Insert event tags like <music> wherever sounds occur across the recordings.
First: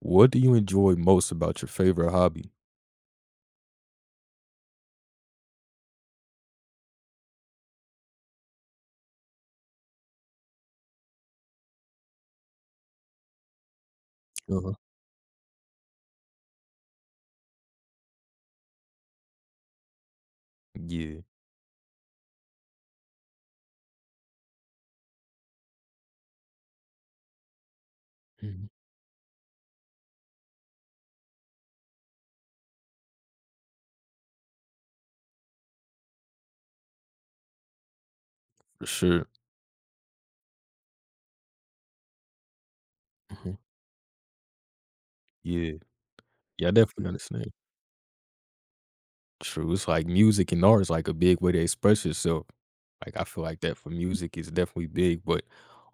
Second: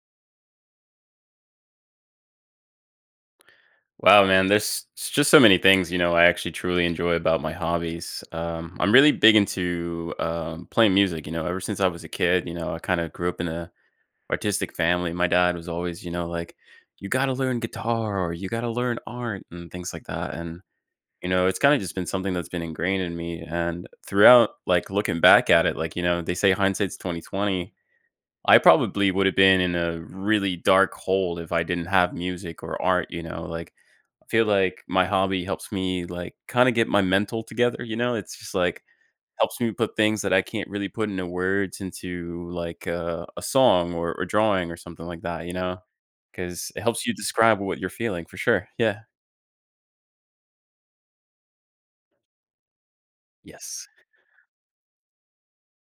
What do you enjoy most about your favorite hobby? Wow, man, there's just so many things I actually truly enjoy about my hobbies. I'm really big into playing music. Ever since I was a kid, I kind of grew up in a Uh-huh. artistic family. My dad was always, like you got to learn guitar or you got to learn art and things like that. And Yeah. It's kind of just been something that's been ingrained in me. And throughout, like looking back at it, like they say hindsight's 2020. I Mhm. probably would have been in a really dark hole if I didn't have music or art, like, I feel like my hobby helps me, like, kinda get my mental together, you know? It's just, like, For sure. helps me put things that I can't really put into words into, like, a Mhm. song or drawing or something like that, Yeah. Yeah, I because it helps definitely you understand. describe what you're feeling for sure. Yeah. True. It's like music and art is like a big way to express yourself. Like I feel like that Yes. for music is definitely big, but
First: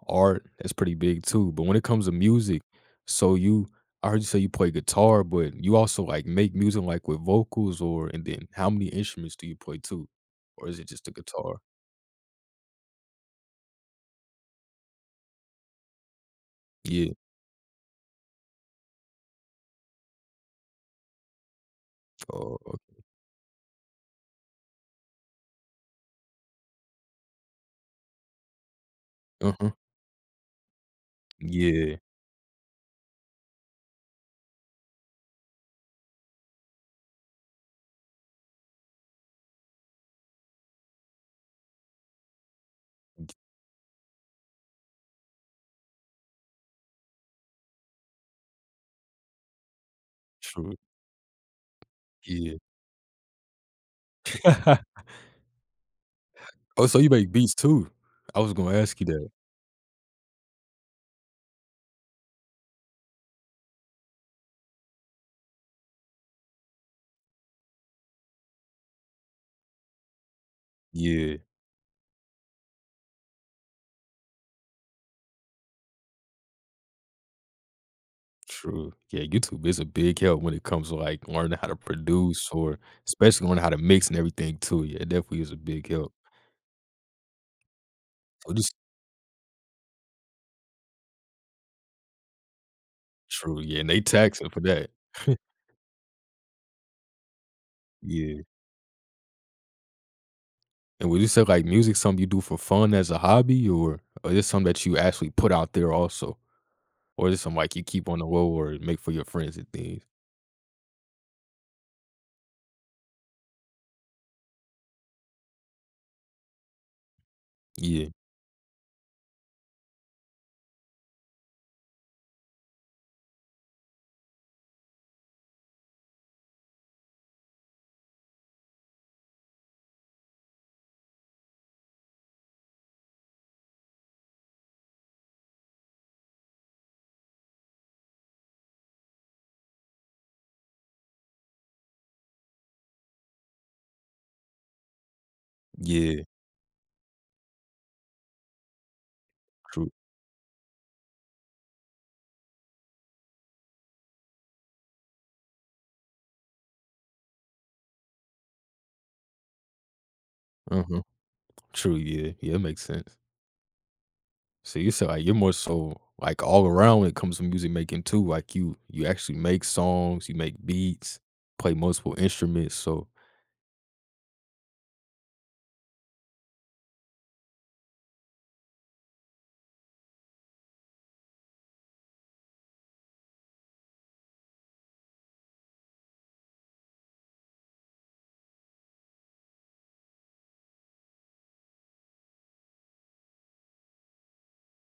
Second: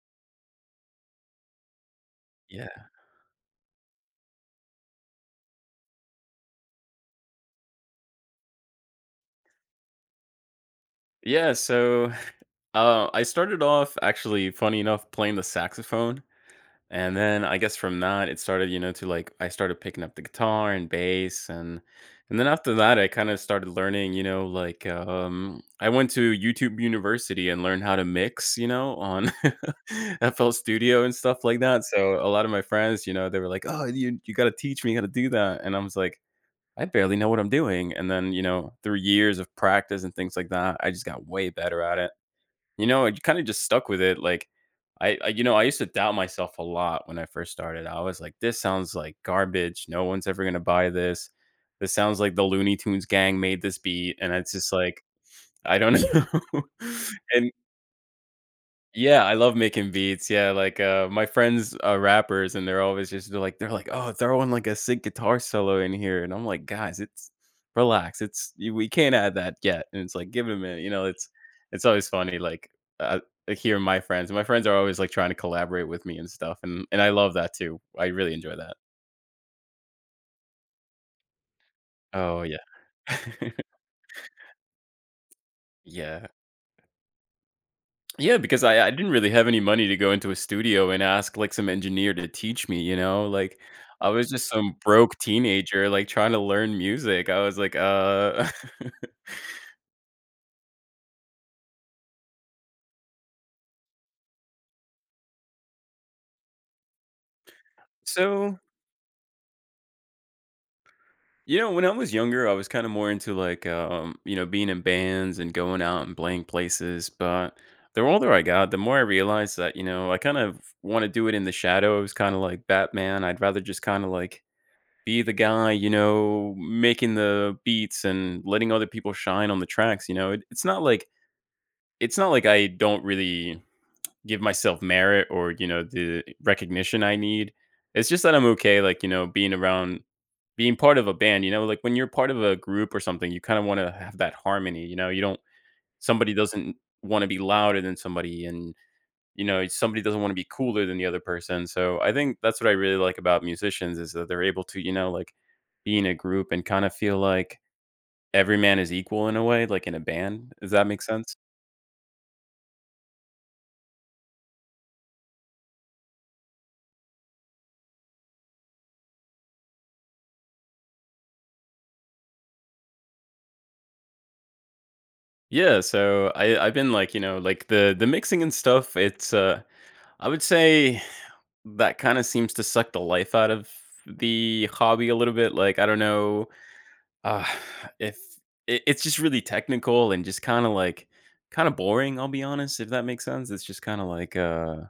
art that's pretty big too. But when it comes to music, Yeah. so you I heard you say you play guitar, but you also like make music like with vocals or and then how many instruments do you play too? Or is it just the Yeah, guitar? so, I started off actually, funny enough, playing the saxophone. Yeah. And then I guess from that it started, to like I started picking up the guitar and bass and then Oh, after okay. that I kind of started learning, like I went to YouTube University and learned how to mix, on Uh-huh. <laughs> FL Studio and stuff like that. Yeah. So a lot of my friends, they were like, "Oh, you got to teach me how to do that." And I was like, "I barely know what I'm doing." And then, through years of practice and things like that, I just got way better at it. It kinda just stuck with it, like, I used to doubt myself a lot when I first started. I was like, "This sounds like garbage, no one's ever gonna True. buy this. This sounds like the Yeah. Looney Tunes gang made this beat," and it's just <laughs> like, I don't know. Oh, so you <laughs> make And beats too? I was gonna ask you yeah, that. I love making beats. Yeah, like, my friends are rappers, and they're always just they're like, "Oh, throwing, like, a sick guitar solo in here," and I'm like, "Guys, it's relax. It's you we can't add that yet," and it's like, "Give it a minute." It's Yeah, it's always funny, like, uh, hearing my friends are always, like, trying to collaborate with me and stuff, and I love that too. I really enjoy that. true. Yeah, YouTube is a big help when it comes to, like, learning how to Oh, produce yeah. or especially learning how <laughs> to mix and everything too. Yeah, it definitely is a big help. Yeah. Yeah, So because just I didn't really have any money to go into a studio and ask, like, some engineer to teach me, you know? Like, True, yeah, and they I was just taxing for some that. broke <laughs> teenager, like, trying to learn music. I was like, Yeah, <laughs> and would you say, like, music something you do for fun as a hobby, or is this something that you actually put out there also? Or is it something, like, you keep on the low So, or make for your friends and things? When I was younger, I was kinda more into, like, being in bands and going out and playing places, but the Yeah, older I got, the more I realized that, I kind of wanna do it in the shadows, kinda like Batman. I'd rather just kinda, like, be the guy, making the beats and letting other people shine on the tracks. It's not like I don't really give myself merit or, the recognition I need. It's just that I'm okay like, being around being part of a band, like when you're part of a group or something, you kind of want to have that harmony, you know. You don't yeah, somebody doesn't want to be louder than somebody and true. somebody doesn't want to be cooler than the other person. So I think that's what I really like about musicians is that they're able to, like, be in a group and kind of feel like every man is equal in a way, like in a band. Does that make Uh-huh. sense? True, yeah. Yeah, it makes sense. So you said like you're more so like all around when it comes to music making too. Like you actually make songs, you make beats, play multiple instruments. So Yeah, so I've been like, like the mixing and stuff, it's I would say that kind of seems to suck the life out of the hobby a little bit, like, I don't know. Uh, if it it's just really technical and just kinda like kinda boring, I'll be honest, if that makes sense. It's just kinda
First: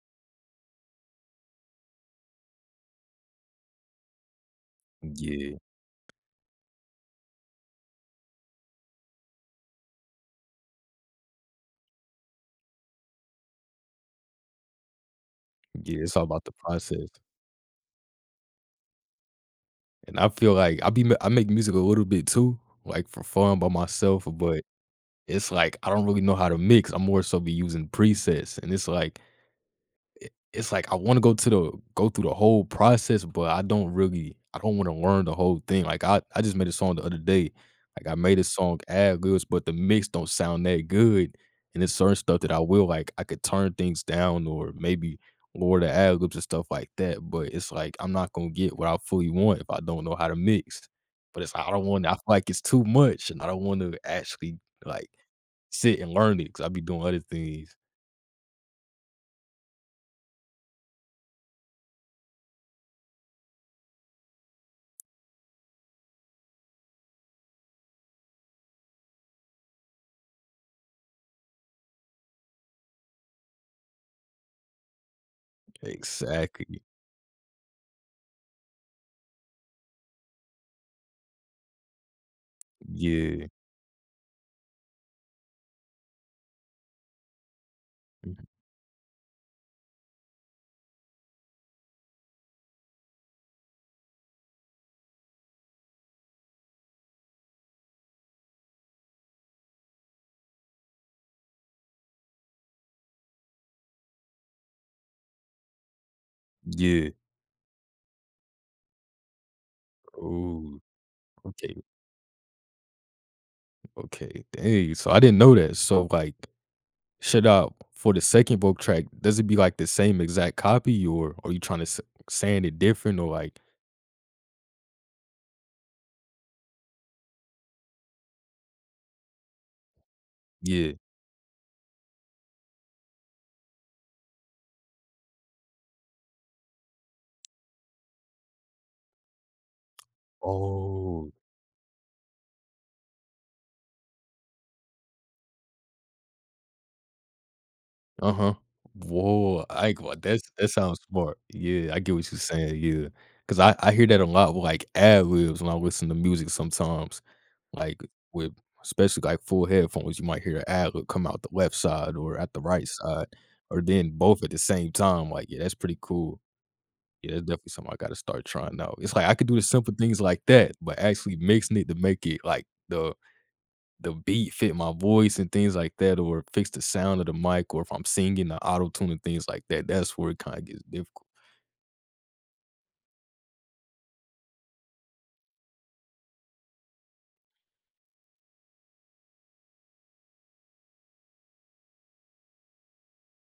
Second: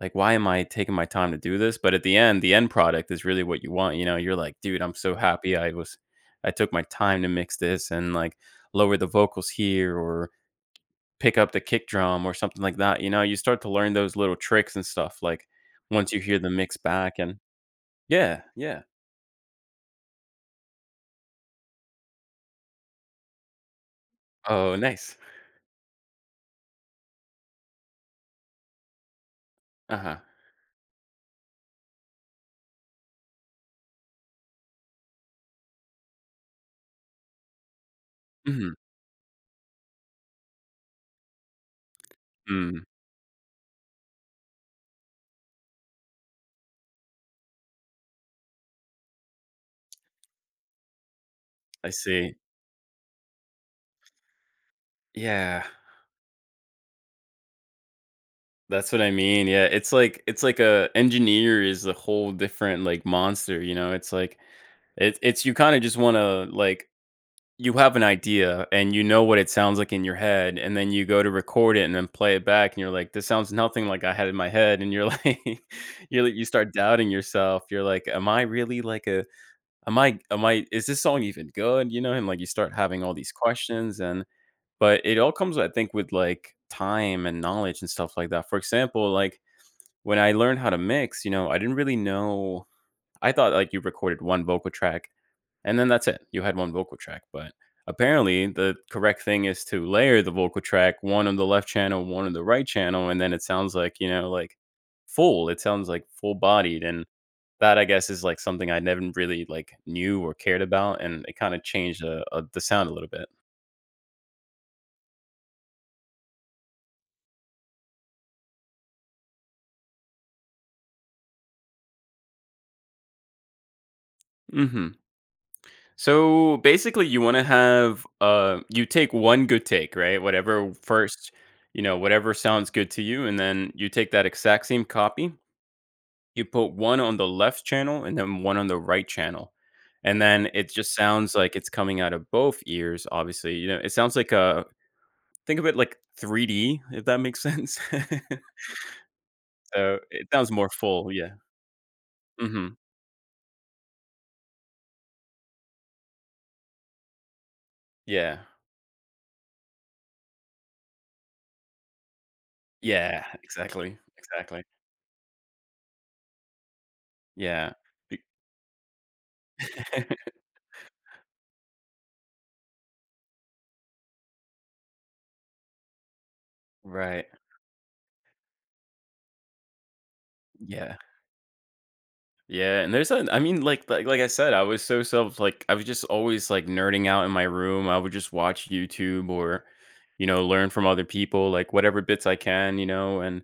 like, "Why am I taking my time to do this?" But the end product is really what you want, you know? You're like, "Dude, I'm so yeah, happy I took my time to mix this and, like, lower the vocals here or pick up the kick drum or something like that," you know? You start to learn those little tricks and stuff, like, yeah, once it's you all hear about the the mix process. back and, yeah, yeah. And I feel like I make music a little bit too, like for fun by myself. But Oh, nice. it's like I don't really know how to mix. I'm more so be using presets, and it's like Uh-huh. it's like I want to go to the go through the whole process, but I don't want to learn the whole thing. Like I just made a song the other day. Like I made a Mhm. song ad libs, but the mix don't sound that good. And it's certain stuff that I Mm. will like I could turn things down or maybe lower the ad libs and stuff like that. But it's like I'm not gonna get what I fully want if I don't know how to mix. But it's like I don't I want I feel see. like it's too much and I don't want to actually like Yeah, sit and learn it because I be doing other things. that's what I mean, yeah, it's like a engineer is a whole different, like, monster, it's like it's you kinda just wanna, like, you have an idea and you know what it sounds like in your head, and then you go to record it and then play it back, and you're like, "This sounds nothing like I had in my head," and you're like. <laughs> You're like, you start Exactly. doubting yourself, you're like, "Am I really like a am I is this song even good?" And, like, you start having all these Yeah. questions and. But it all comes, I think, with like time and knowledge and stuff like Mhm. that. For example, like when I learned how to mix, I didn't really know. I thought like you recorded one vocal track and then that's it. You had one vocal track. But apparently, the correct thing is to layer the vocal track, one on the left channel, one on the right channel. And then it sounds like, like, full. It sounds like full bodied. And Yeah. that, I guess, is like something I never really like knew or cared Oh. about. And it kind of Okay. changed the sound a little bit. Okay. Dang. So I didn't know that. So like, should I for the second vocal track? Does it be like the same exact copy, or are you trying to saying it different, or like, Hmm. So basically, you want to have, you take one good take, right? Whatever yeah? first, whatever sounds good to you, and then you take that exact same copy. You put one on the left channel and then one on the right channel, and then it just Oh. sounds like it's coming out of both ears. Obviously, it sounds like a think of it like 3D, if that makes sense. <laughs> Uh-huh. Whoa, I ain't So gonna it sounds more that sounds full. Yeah. smart. Yeah, I get what you're saying. Hmm. Yeah, because I hear that a lot with, like, ad-libs when I listen to music sometimes, like, Yeah. with especially, like, full headphones, you might hear a ad-lib come out the left side or at the right Yeah. side, or Exactly. then both at the Exactly. same time, like, yeah, that's pretty cool. Yeah, that's definitely Yeah. something I gotta Be- start trying out. It's like I could do the simple things <laughs> like that, but actually mixing it to make it, like, the beat fit my voice and things like that, or fix the sound right. of the mic, or if I'm singing the auto tune and things like that. That's where it kind of gets Yeah, difficult. Yeah, and there's a I mean, like I said, I was just always like nerding out in my room. I would just watch YouTube or, learn from other people like whatever bits I can, and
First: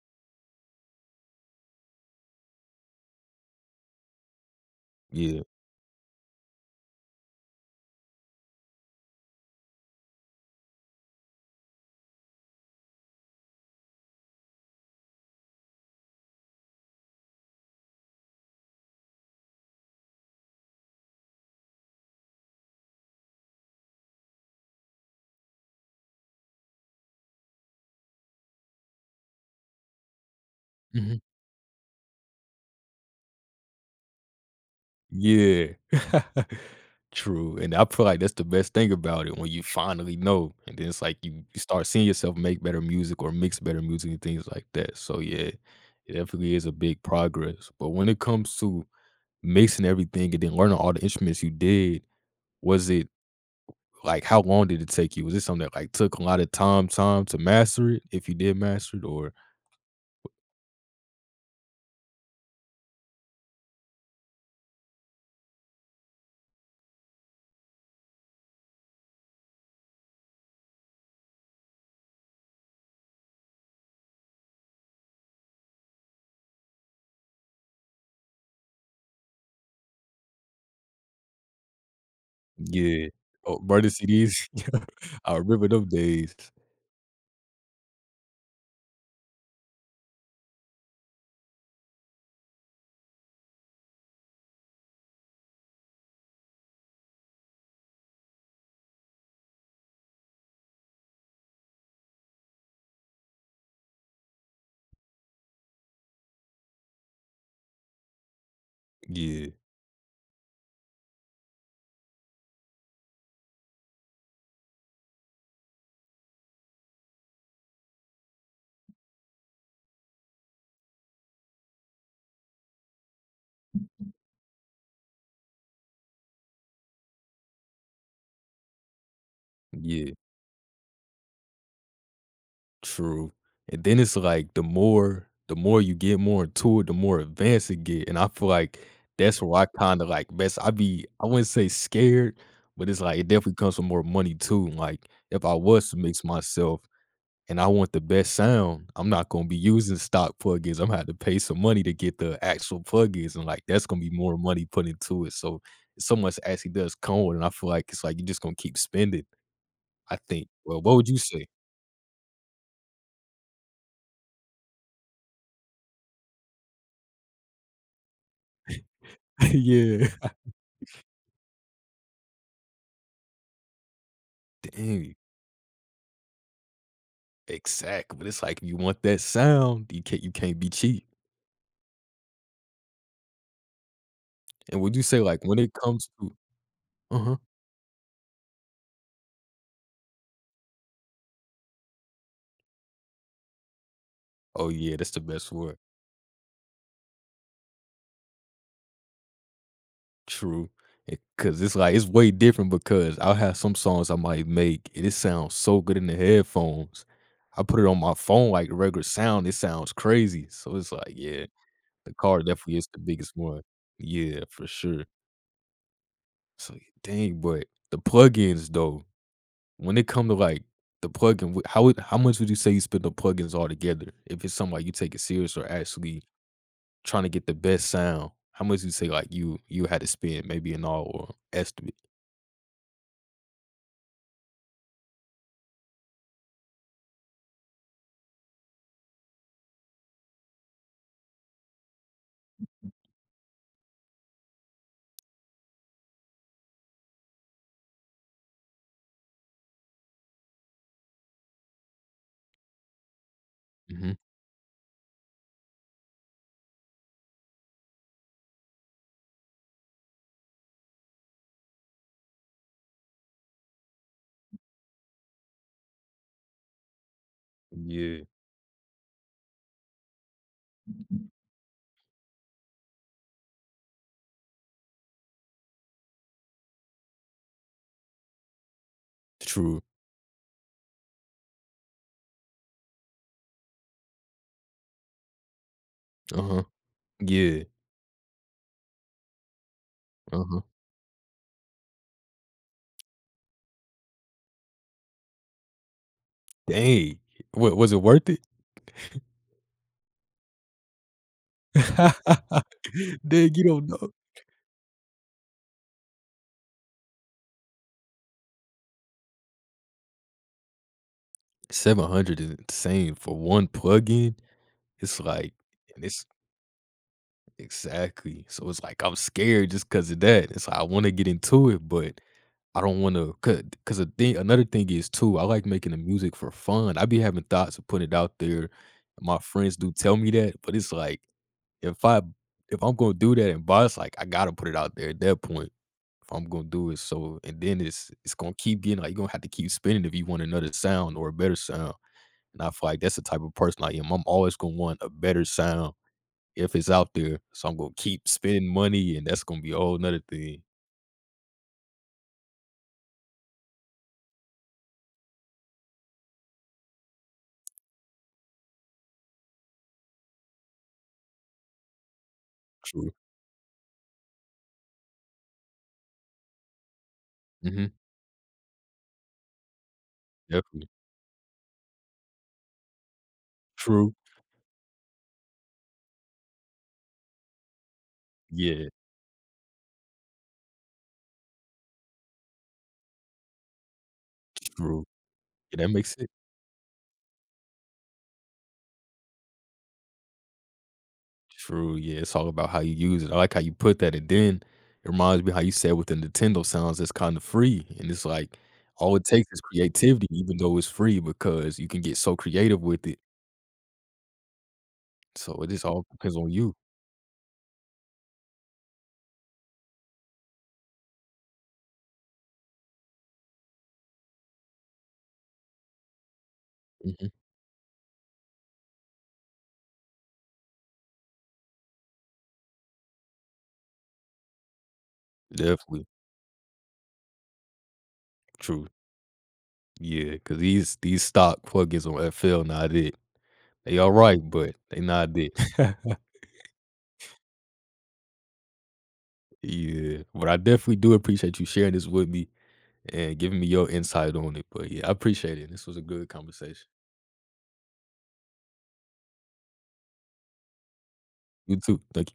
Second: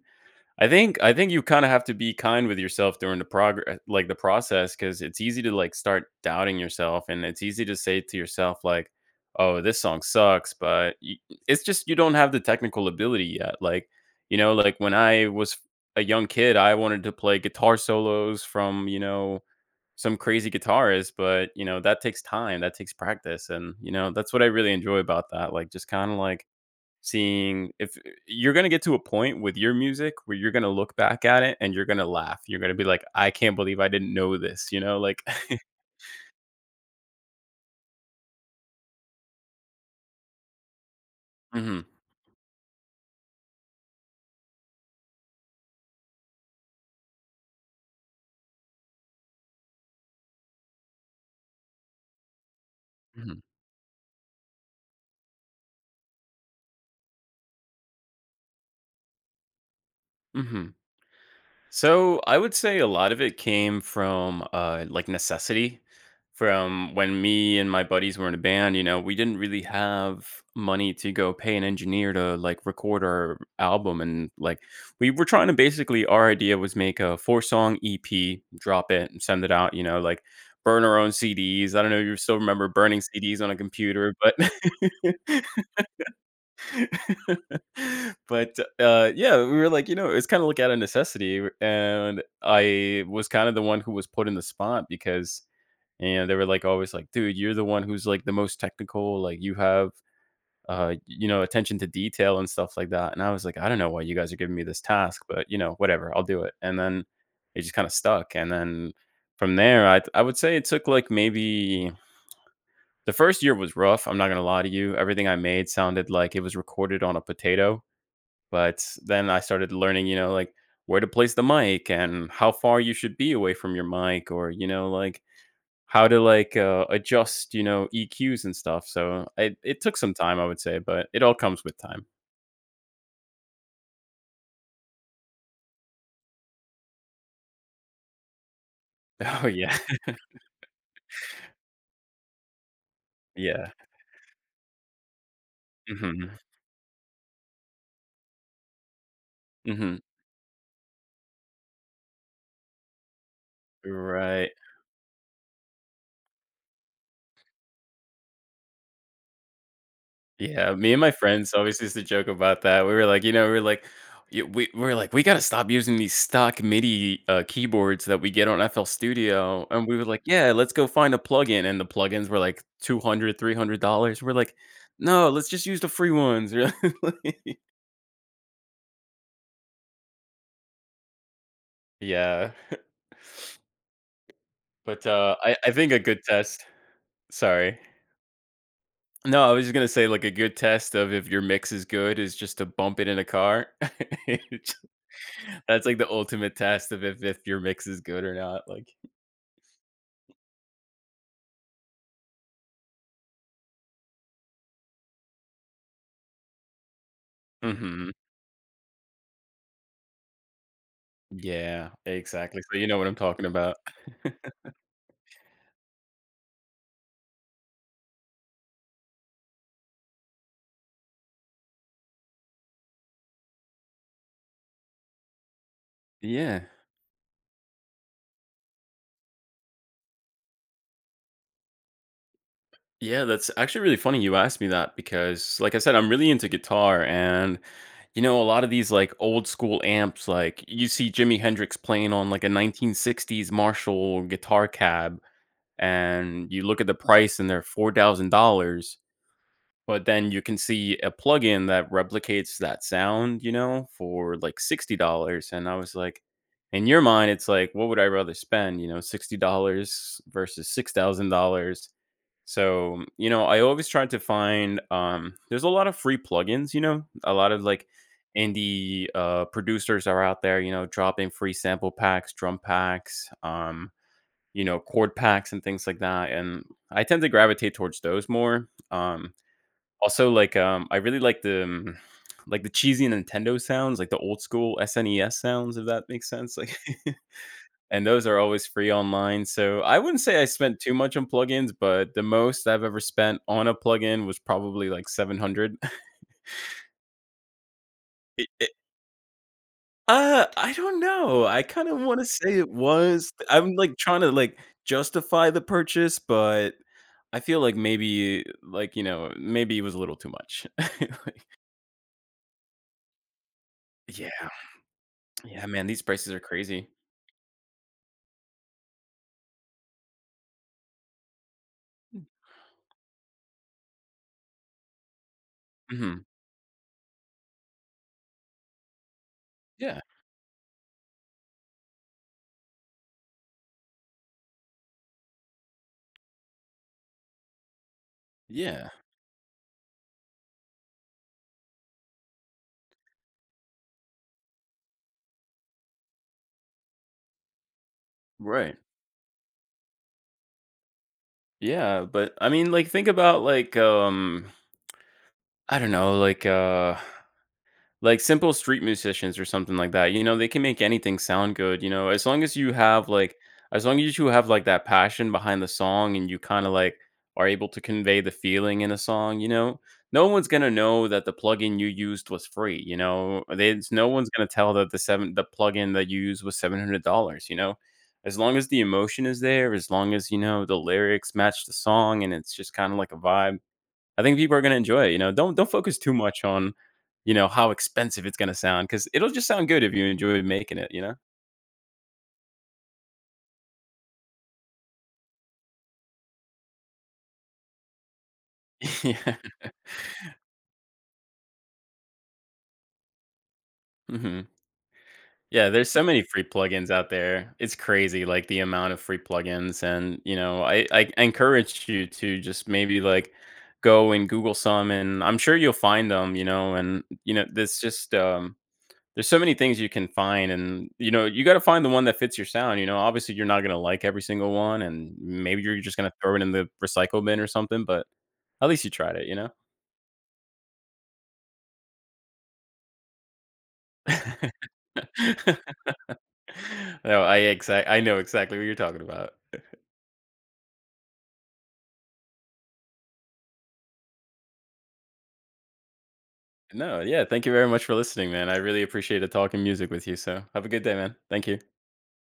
I think you kinda have to be kind with yourself during the process, because it's easy Yeah. to, like, start doubting yourself, and it's easy to say to yourself, like, "Oh, this song sucks," but y it's just you don't have the technical ability yet, like, like, when I was a young kid, I wanted to play guitar solos from, some crazy guitarist, but, that takes time, that takes practice, and, that's what I really enjoy about that, like, just kinda, like, seeing if, you're going to get to a point with your music where you're going to look Mhm. back at it and you're going to laugh. You're going to be like, I can't believe I didn't know this, <laughs> Yeah. <laughs> True. And I feel like that's the best thing about it when you finally know. And then it's like you Mhm, start seeing yourself make better music or mix better music and things like that. So yeah, it definitely is a big progress. But when it comes to mixing everything and then learning all the instruments you did, was it mhm, like, how long did it take you? Was it something that, like, took a lot of time to master it, if you did master it, or mhm. So I would say a lot of it came from, like, necessity. From when me and my buddies were in a band, we didn't really have money to go pay an engineer to like record our album, and like, we were trying to basically our idea was make a four song EP, drop it, and send it out. Like burn our own CDs. I don't know if you still remember burning yeah. CDs on a Oh, burning computer, but CDs. <laughs> I <laughs> remember them days. <laughs> but yeah, we were like, it's kind of like out of necessity, and I was kind of the one who was put in the spot because, and they were like always like, dude, you're the one who's like the most technical, like you have, attention to detail and stuff like that. And I was like, I don't know why you guys are giving me this task, but whatever, I'll do it. And then it just kind of stuck, and then Yeah, from there, I would say it took like maybe the first year was rough. I'm not gonna lie to you. Everything I made sounded like it was recorded on a potato, but then I started learning, you know, like where to place the mic and how far you should be away from your mic or, you know, like how to adjust, you know, EQs and stuff. So it took yeah, some time, I would say, but it all comes with time. true. And then it's like the more you get more into it, the more advanced it get, and I feel like that's <laughs> Oh, where I yeah. kinda, <laughs> like, best I be I wouldn't say scared, but it's like it definitely Yeah. comes with more money too, like, if I was to mix hmm myself and I want the best sound, I'm not gonna be hmm using stock plugins. I'm gonna have to pay some money to get the actual plugins, and like that's gonna be more Right. money put into it. So much actually does come with it, and I feel like it's like you're just gonna keep spending. I think. Yeah, Well, me what and would my you say? friends always used to joke about that. We were like, you know, we were like, y- We were like, we gotta stop using these stock MIDI keyboards that we get on FL <laughs> Studio, and we were Yeah, like, yeah, let's go find a plugin, and the plugins were like 200, $300. We're like, dang, no, let's just use the free ones. <laughs> exactly. But it's like if you want that sound, you can't be cheap. yeah, And <laughs> would you but say uh, like I when I it think a comes good to? test. Uh huh. Sorry. No, I was just gonna say like a good test of if your mix is good is just to bump it in a car. <laughs> Oh yeah, that's the best word. That's like the ultimate test of if your mix is good or not, like. True. Cause it's like it's way different because I'll have some songs I might make and it sounds so good in the headphones. I put it on Mhm. my phone like regular sound, it sounds crazy. So it's like, yeah, Yeah, the car exactly, definitely so you is know the what I'm biggest talking one. about. Yeah, for <laughs> sure. So yeah, dang, but the plugins though, when it come to like the plugin, how much would you say you spend on plugins altogether? If it's something like you take it serious or actually Yeah. trying to get the best sound, how much you say like you had to spend maybe in all or estimate? Yeah, that's actually really funny you asked me that because, like I said, I'm really into guitar and, you know, a lot of these, like, old school amps, like, you see Jimi Hendrix playing on, like, a 1960s Marshall guitar cab, and you look at the price and they're $4,000. But then you can see a plugin that replicates that sound, you know, for like $60. And I was like, in your mind, it's like, what would I rather spend, you know, $60 versus $6,000? So, you know, I always try to find there's a lot of free plugins, you know, a lot of like Yeah. indie producers are out there, you know, dropping free sample packs, drum packs, you know, chord packs and things like that. And I tend to gravitate towards those more. True. Also, I really like the cheesy Nintendo sounds, like the old school SNES sounds, if that makes sense, Uh-huh. like. <laughs> Yeah. And those are always free online, so I wouldn't say I Uh-huh. spent too much on plugins, but the most I've ever spent on a plugin was probably, like, 700. <laughs> Dang. What was it worth it? It I don't know, I kinda wanna say it <laughs> was Dang, you I'm, don't like, know. trying to, like, justify the purchase, but I feel like maybe, like, you know, maybe it was a little too much. <laughs> 700 is insane for one plugin. Yeah. It's like Yeah, man, these and it's prices are crazy. Exactly. So it's like I'm scared just because of that. It's like I wanna get into it, but I don't wanna cause the thing, another thing is too, I like making the Mhm. music for fun. I be having thoughts of putting it out there. My friends do Yeah. tell me that, but it's like, if I if I'm gonna do that and buy it's like, I gotta put it out there at that point if I'm gonna do it. So and then it's gonna keep Yeah. getting like, you're gonna have to keep spinning if you want another sound or a better sound, and I feel like that's the type of person I am. I'm always gonna want a better sound if it's out there, so I'm gonna keep spending Right. money, and that's gonna be a whole 'nother thing. Yeah, but I mean, like, think about I don't know. Like simple street musicians or something like that, you know, they can make anything sound good, you know, as long as you have True. As long as you have like that passion behind the song and you kind of like are able to Mhm. convey the feeling in a song, you know, no one's gonna Definitely. know that the plugin you used was free, you know. No True. one's gonna tell that the plugin that you used was $700, you know. As long as the Yeah, emotion is there, as long as you know the lyrics match the song and it's just kind of like a vibe, I think people are gonna true. enjoy it, you know? Don't Yeah, that focus too makes it much on, you know, how expensive it's gonna sound because 'cause it'll just sound good if you enjoy making it, you know? true, yeah, it's all about how you use it. I like how you put that, and then it reminds me how you said with the Nintendo sounds, it's kinda free, and it's like, <laughs> all it Yeah. takes is creativity even though it's free because you can get so creative with it, Mhm. so Yeah, it just there's so all many depends free on you. plugins out there. It's crazy, like, the amount of free plugins, and, you know, I encourage you to just maybe, like, go and Google some, and I'm sure you'll find them, you know, and, Mhm. you know, there's so many things you can find and, you know, you gotta find the one that fits your sound, you know? Obviously, you're not gonna like every single one, and maybe you're just Definitely. gonna throw it in the recycle bin or something, but at least True. you tried it, you know? Yeah, because these stock plugins on FL not it. They alright, but they not it. <laughs> <laughs> No, I know exactly what you're talking about. Yeah, but I definitely do appreciate you sharing this with me and giving me your insight on it. But yeah, I appreciate it. This was a good conversation. No, yeah, thank you very much for listening, man. I really appreciated talking music with you, so have a good day, man. Thank you. You too. Thank